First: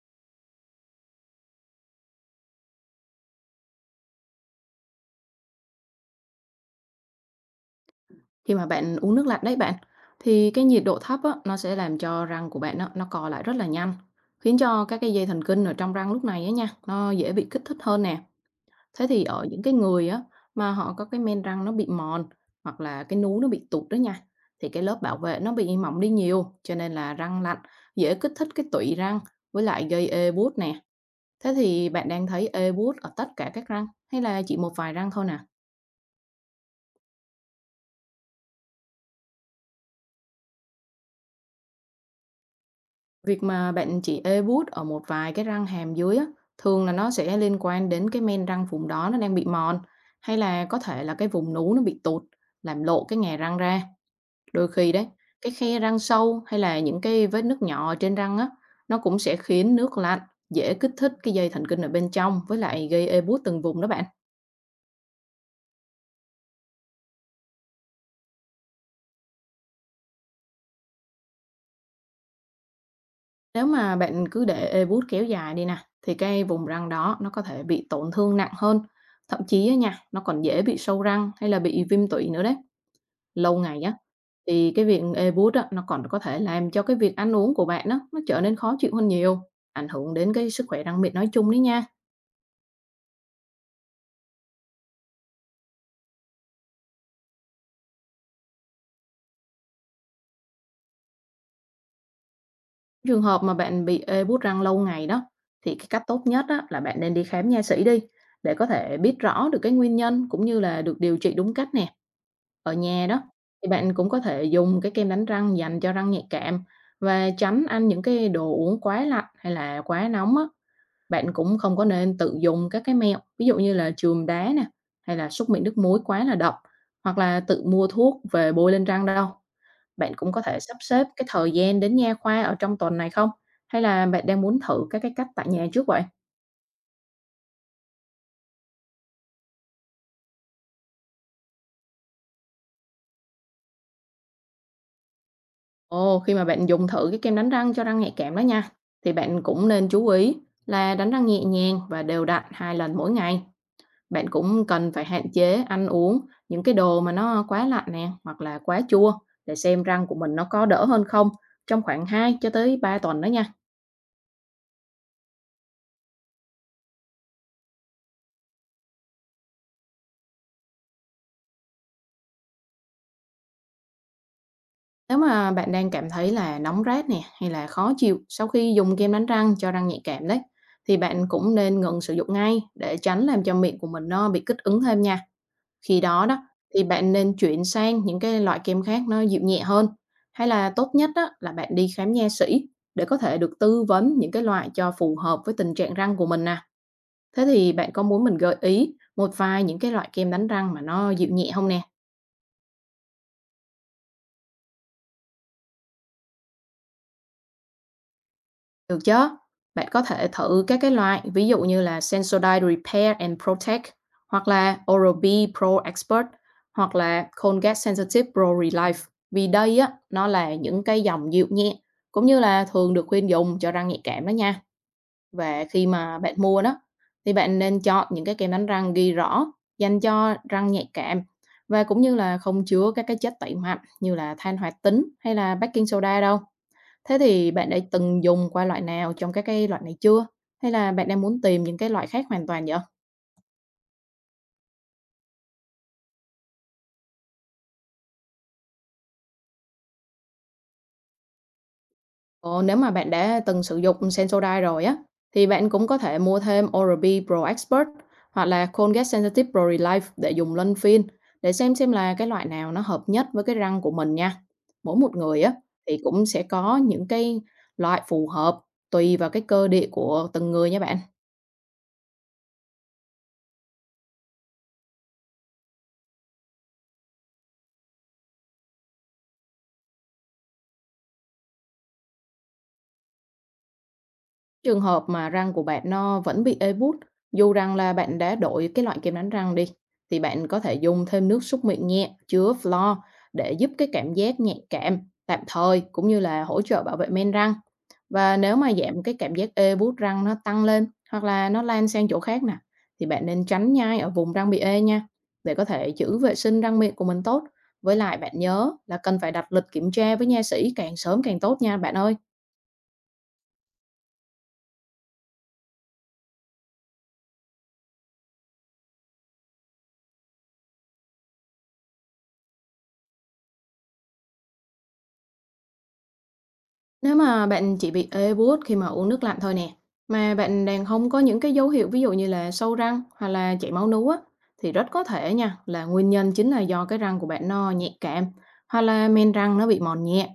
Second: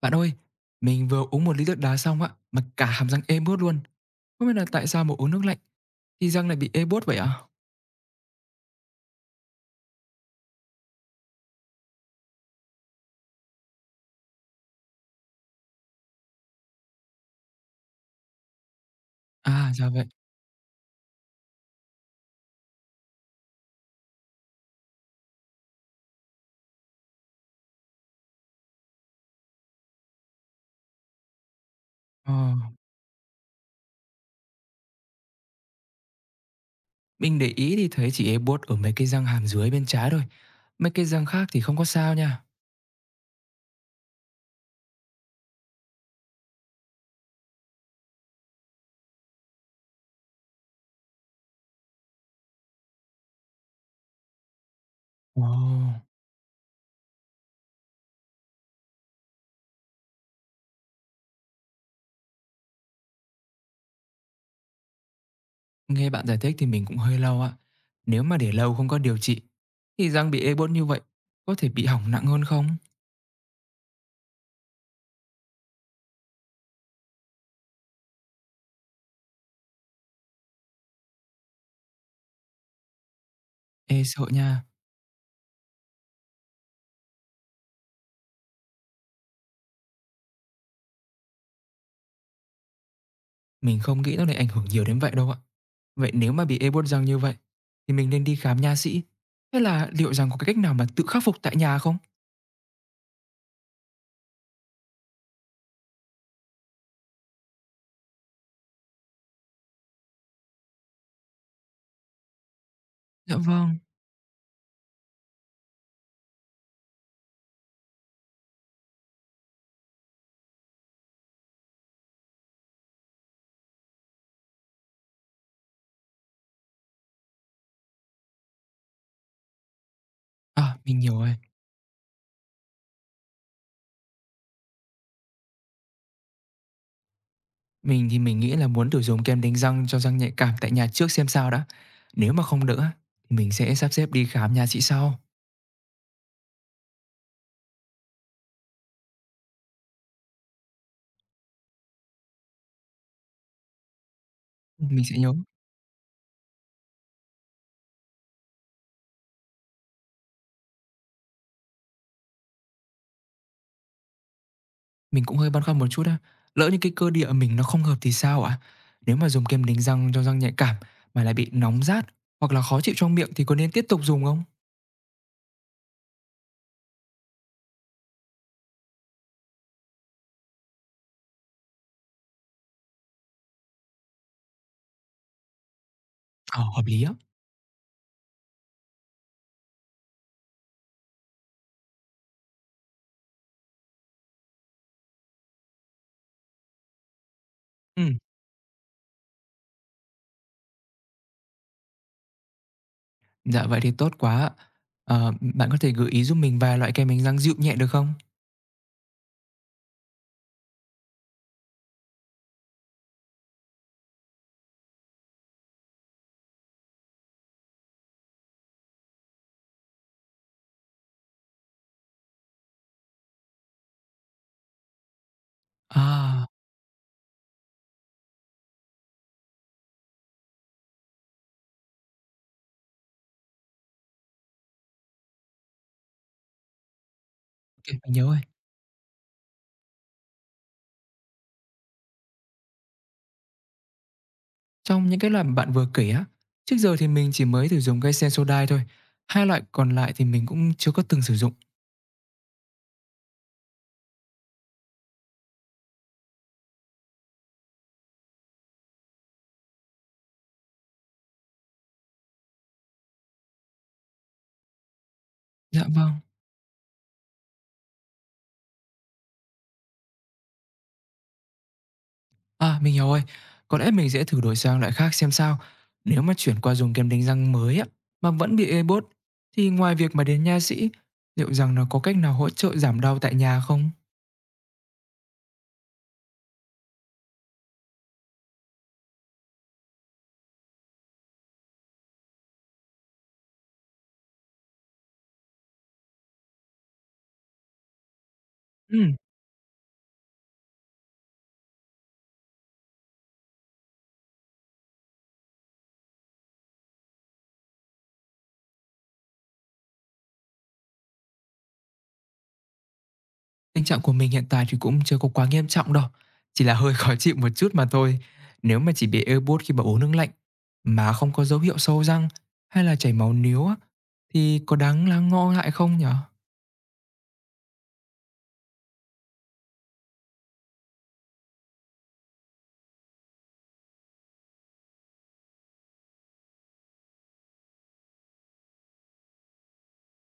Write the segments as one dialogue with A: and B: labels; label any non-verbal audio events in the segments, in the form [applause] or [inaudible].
A: Bạn ơi, mình vừa uống một ly nước đá xong ạ, mà cả hàm răng ê buốt luôn. Không biết là tại sao mà uống nước lạnh thì răng lại bị ê buốt vậy ạ?
B: Khi mà bạn uống nước lạnh đấy bạn, thì cái nhiệt độ thấp á, nó sẽ làm cho răng của bạn á, nó co lại rất là nhanh, khiến cho các cái dây thần kinh ở trong răng lúc này á nha, nó dễ bị kích thích hơn nè. Thế thì ở những
A: À,
B: cái
A: ra vậy.
B: người á, mà họ có cái men răng nó bị mòn hoặc là cái núi nó bị tụt đó nha, thì cái lớp bảo vệ nó bị mỏng đi nhiều, cho nên là răng lạnh dễ kích thích cái tụy răng với lại gây ê buốt nè. Thế thì bạn đang
A: Ờ,
B: thấy ê buốt ở tất cả các răng hay là chỉ một vài răng thôi nè?
A: mình để ý thì thấy chỉ ê buốt ở mấy cái răng hàm dưới bên trái thôi. Mấy cái răng khác thì không có sao nha.
B: Việc mà bạn chỉ ê buốt ở một vài cái răng hàm dưới á, thường là nó sẽ liên quan đến cái men răng vùng đó nó đang bị mòn, hay là có thể là cái vùng nú nó bị tụt làm lộ cái ngà răng ra. Đôi khi đấy,
A: Ồ,
B: cái khe răng sâu hay là những cái vết nước nhỏ ở trên răng á, nó cũng sẽ khiến nước lạnh dễ kích thích cái dây thần kinh ở bên trong với lại gây ê buốt từng vùng đó bạn.
A: nghe bạn giải thích thì mình cũng hơi lo ạ. Nếu mà để lâu không có điều trị thì răng bị ê buốt như vậy có thể bị hỏng nặng hơn không?
B: Nếu mà bạn cứ để ê buốt kéo dài đi nè, thì cái vùng răng đó nó có thể bị tổn thương nặng hơn. Thậm chí á nha, nó còn dễ bị sâu răng hay là bị viêm tụy nữa đấy. Lâu ngày á,
A: Ê sợ nha.
B: thì cái việc ê buốt á, nó còn có thể làm cho cái việc ăn uống của bạn á, nó trở nên khó chịu hơn nhiều, ảnh hưởng đến cái sức khỏe răng miệng nói chung đấy nha.
A: Mình không nghĩ nó lại ảnh hưởng nhiều đến vậy đâu ạ. Vậy nếu mà bị ê buốt răng như vậy, thì mình nên đi khám nha sĩ. Thế là liệu rằng có cái cách nào mà tự khắc phục tại nhà không?
B: Trường hợp mà bạn bị ê buốt răng lâu ngày đó, thì cái cách tốt nhất á, là bạn nên đi khám nha sĩ đi, để có thể biết rõ được cái nguyên nhân cũng như là được điều trị đúng cách nè. Ở nhà đó,
A: Dạ
B: thì
A: vâng.
B: bạn cũng có thể dùng cái kem đánh răng dành cho răng nhạy cảm và tránh ăn những cái đồ uống quá lạnh hay là quá nóng á. Bạn cũng không có nên tự dùng các cái mẹo, ví dụ như là chườm đá nè, hay là súc miệng nước muối quá là độc, hoặc là tự mua thuốc về bôi lên răng đâu. Bạn cũng có thể sắp
A: À, mình
B: xếp
A: hiểu
B: cái
A: rồi.
B: thời gian đến nha khoa ở trong tuần này không? Hay là bạn đang muốn thử các cái cách tại nhà trước vậy?
A: Mình nghĩ là muốn thử dùng kem đánh răng cho răng nhạy cảm tại nhà trước xem sao đã. Nếu mà không đỡ, thì mình sẽ sắp xếp đi khám nha sĩ sau.
B: Ồ, khi mà bạn dùng thử cái kem đánh răng cho răng nhạy cảm đó nha, thì bạn cũng nên chú ý là đánh răng nhẹ nhàng và đều đặn 2 lần mỗi ngày. Bạn cũng cần
A: Mình
B: phải
A: sẽ nhớ.
B: hạn chế ăn uống những cái đồ mà nó quá lạnh nè, hoặc là quá chua, để xem răng của mình nó có đỡ hơn không trong khoảng 2 cho tới 3 tuần đó nha.
A: Mình cũng hơi băn khoăn một chút á. Lỡ như cái cơ địa mình nó không hợp thì sao ạ? Nếu mà dùng kem đánh răng cho răng nhạy cảm mà lại bị nóng rát hoặc là khó chịu trong miệng thì có nên tiếp tục dùng không?
B: Nếu mà bạn đang cảm thấy là nóng rát nè hay là khó chịu sau khi dùng kem đánh răng cho răng nhạy cảm đấy, thì bạn cũng nên ngừng sử dụng ngay để tránh làm cho miệng của mình nó bị kích ứng thêm nha. Khi đó đó
A: Ờ, hợp
B: thì
A: lý
B: bạn
A: á.
B: nên chuyển sang những cái loại kem khác nó dịu nhẹ hơn. Hay là tốt nhất á, là bạn đi khám nha sĩ để có thể được tư vấn những cái loại cho phù hợp với tình trạng răng của mình nè. Thế thì bạn
A: Ừ.
B: có muốn mình gợi ý một vài những cái loại kem đánh răng mà nó dịu nhẹ không nè?
A: Dạ, vậy thì tốt quá ạ. Ờ, bạn có thể gợi ý giúp mình vài loại kem đánh răng dịu nhẹ được không?
B: Được chứ? Bạn có thể thử các cái loại ví dụ như là Sensodyne Repair and Protect, hoặc là Oral-B Pro Expert, hoặc là Colgate Sensitive Pro Relife. Vì đây á, nó là những cái dòng dịu nhẹ cũng như là thường được khuyên dùng cho răng nhạy cảm đó nha. Và khi mà bạn
A: À,
B: mua đó, thì bạn nên chọn những cái kem đánh răng ghi rõ dành cho răng nhạy cảm và cũng như là không chứa các cái chất tẩy mạnh như là than hoạt tính hay là baking soda đâu. Thế thì bạn đã
A: OK, mình nhớ
B: từng
A: rồi.
B: dùng qua loại nào trong các cái loại này chưa? Hay là bạn đang muốn tìm những cái loại khác hoàn toàn vậy?
A: Trong những cái loại mà bạn vừa kể á, trước giờ thì mình chỉ mới thử dùng cái Sensodyne thôi, hai loại còn lại thì mình cũng chưa có từng sử dụng.
B: Ồ, nếu mà bạn đã từng sử dụng Sensodyne rồi á, thì bạn cũng có thể mua thêm Oral-B Pro Expert hoặc là Colgate Sensitive Pro Relief để dùng luân phiên, để xem là cái loại nào nó hợp nhất với cái răng của mình nha. Mỗi một người á
A: Dạ
B: thì
A: vâng.
B: cũng sẽ có những cái loại phù hợp tùy vào cái cơ địa của từng người nha bạn.
A: À, mình hiểu rồi. Có lẽ mình sẽ thử đổi sang loại khác xem sao. Nếu mà chuyển qua dùng kem đánh răng mới á, mà vẫn bị ê bốt thì ngoài việc mà đến nha sĩ, liệu rằng nó có cách nào hỗ trợ giảm đau tại nhà không?
B: Trường hợp mà răng của bạn nó vẫn bị ê buốt, dù rằng là bạn đã đổi cái loại kem đánh răng đi, thì bạn có thể dùng thêm nước súc miệng nhẹ chứa floor để giúp cái cảm giác nhạy cảm tạm thời cũng như là hỗ trợ bảo vệ men răng. Và nếu mà giảm cái
A: Ừm.
B: cảm giác ê buốt răng nó tăng lên hoặc là nó lan sang chỗ khác nè, thì bạn nên tránh nhai ở vùng răng bị ê nha, để có thể giữ vệ sinh răng miệng của mình tốt. Với lại bạn nhớ là cần phải đặt lịch kiểm tra với nha sĩ càng sớm càng tốt nha bạn ơi.
A: Tình trạng của mình hiện tại thì cũng chưa có quá nghiêm trọng đâu, chỉ là hơi [laughs] khó chịu một chút mà thôi. Nếu mà chỉ bị ê buốt khi mà uống nước lạnh mà không có dấu hiệu sâu răng hay là chảy máu níu á, thì có đáng lắng ngộ lại không nhỉ?
B: Nếu mà bạn chỉ bị ê buốt khi mà uống nước lạnh thôi nè, mà bạn đang không có những cái dấu hiệu ví dụ như là sâu răng hoặc là chảy máu nú á, thì rất có thể nha là nguyên nhân chính là do cái răng của bạn nó nhạy cảm hoặc là men răng nó bị mòn nhẹ.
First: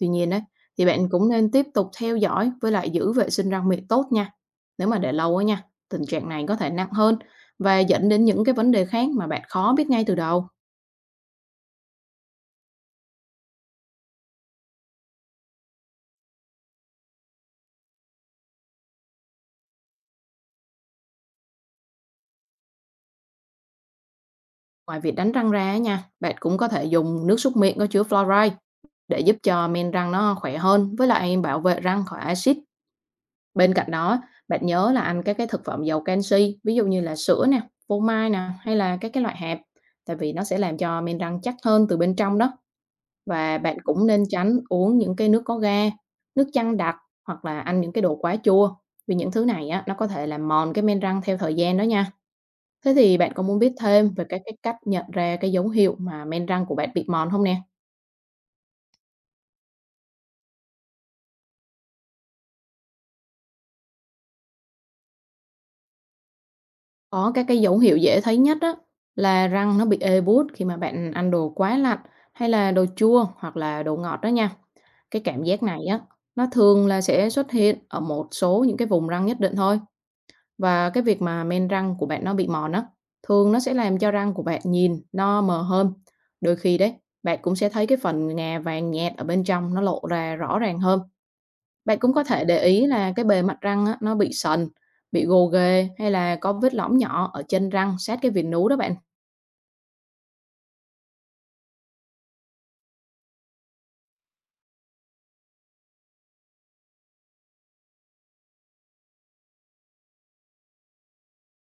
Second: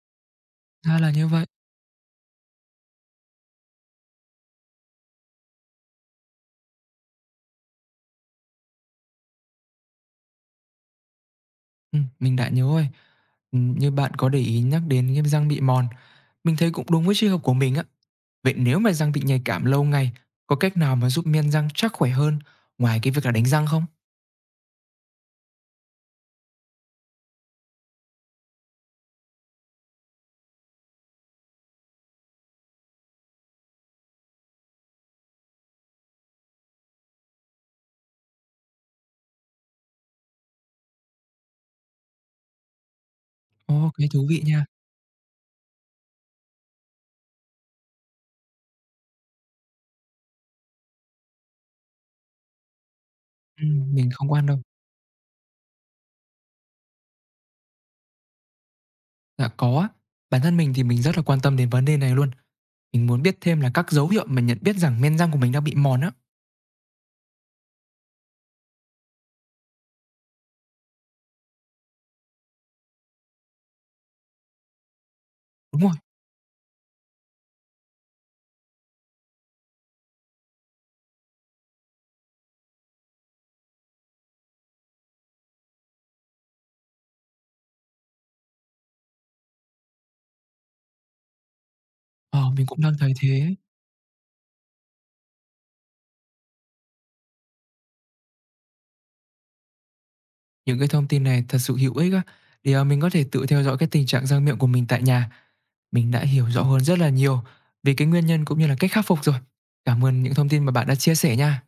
B: Tuy nhiên đấy, thì
A: Ra
B: bạn
A: là như
B: cũng
A: vậy.
B: nên tiếp tục theo dõi với lại giữ vệ sinh răng miệng tốt nha. Nếu mà để lâu á nha, tình trạng này có thể nặng hơn và dẫn đến những cái vấn đề khác mà bạn khó biết ngay từ đầu.
A: Mình đã nhớ rồi. Như bạn có để ý nhắc đến cái răng bị mòn, mình thấy cũng đúng với trường hợp của mình á. Vậy nếu mà răng bị nhạy cảm lâu ngày, có cách nào mà giúp miên răng chắc khỏe hơn ngoài cái việc là đánh răng không?
B: Ngoài việc đánh răng ra á nha, bạn cũng có thể dùng nước súc miệng có chứa fluoride để giúp cho men răng nó khỏe hơn, với lại bảo vệ răng khỏi axit. Bên cạnh đó, bạn nhớ là ăn các cái thực phẩm giàu canxi, ví dụ như là sữa nè, phô mai nè, hay là các cái loại hạt, tại vì nó sẽ làm cho men răng chắc hơn từ bên trong đó. Và bạn
A: Ồ,
B: cũng
A: cái
B: nên
A: thú vị
B: tránh
A: nha.
B: uống những cái nước có ga, nước chanh đặc, hoặc là ăn những cái đồ quá chua, vì những thứ này á, nó có thể làm mòn cái men răng theo thời gian đó nha. Thế thì bạn có muốn biết
A: Mình
B: thêm về
A: không
B: các
A: quan
B: cái
A: đâu.
B: cách nhận ra cái dấu hiệu mà men răng của bạn bị mòn không nè?
A: Dạ có á. Bản thân mình rất là quan tâm đến vấn đề này luôn. Mình muốn biết thêm là các dấu hiệu mà nhận biết rằng men răng của mình đang bị mòn á.
B: Có các cái dấu hiệu dễ thấy nhất á là răng nó bị ê buốt khi mà bạn ăn đồ quá lạnh hay là đồ chua hoặc là đồ ngọt đó nha. Cái cảm giác
A: Đúng
B: này
A: rồi.
B: á, nó thường là sẽ xuất hiện ở một số những cái vùng răng nhất định thôi. Và cái việc mà men răng của bạn nó bị mòn á, thường nó sẽ làm cho răng của bạn nhìn nó mờ hơn. Đôi khi đấy, bạn cũng sẽ thấy cái phần ngà vàng nhạt ở bên trong nó lộ ra rõ ràng hơn. Bạn cũng có thể
A: Ờ,
B: để
A: mình cũng
B: ý
A: đang thấy
B: là cái bề
A: thế.
B: mặt răng á, nó bị sần, bị gồ ghề hay là có vết lõm nhỏ ở trên răng sát cái viền núi đó bạn.
A: Những cái thông tin này thật sự hữu ích á. Thì ờ, mình có thể tự theo dõi cái tình trạng răng miệng của mình tại nhà. Mình đã hiểu rõ hơn rất là nhiều về cái nguyên nhân cũng như là cách khắc phục rồi. Cảm ơn những thông tin mà bạn đã chia sẻ nha.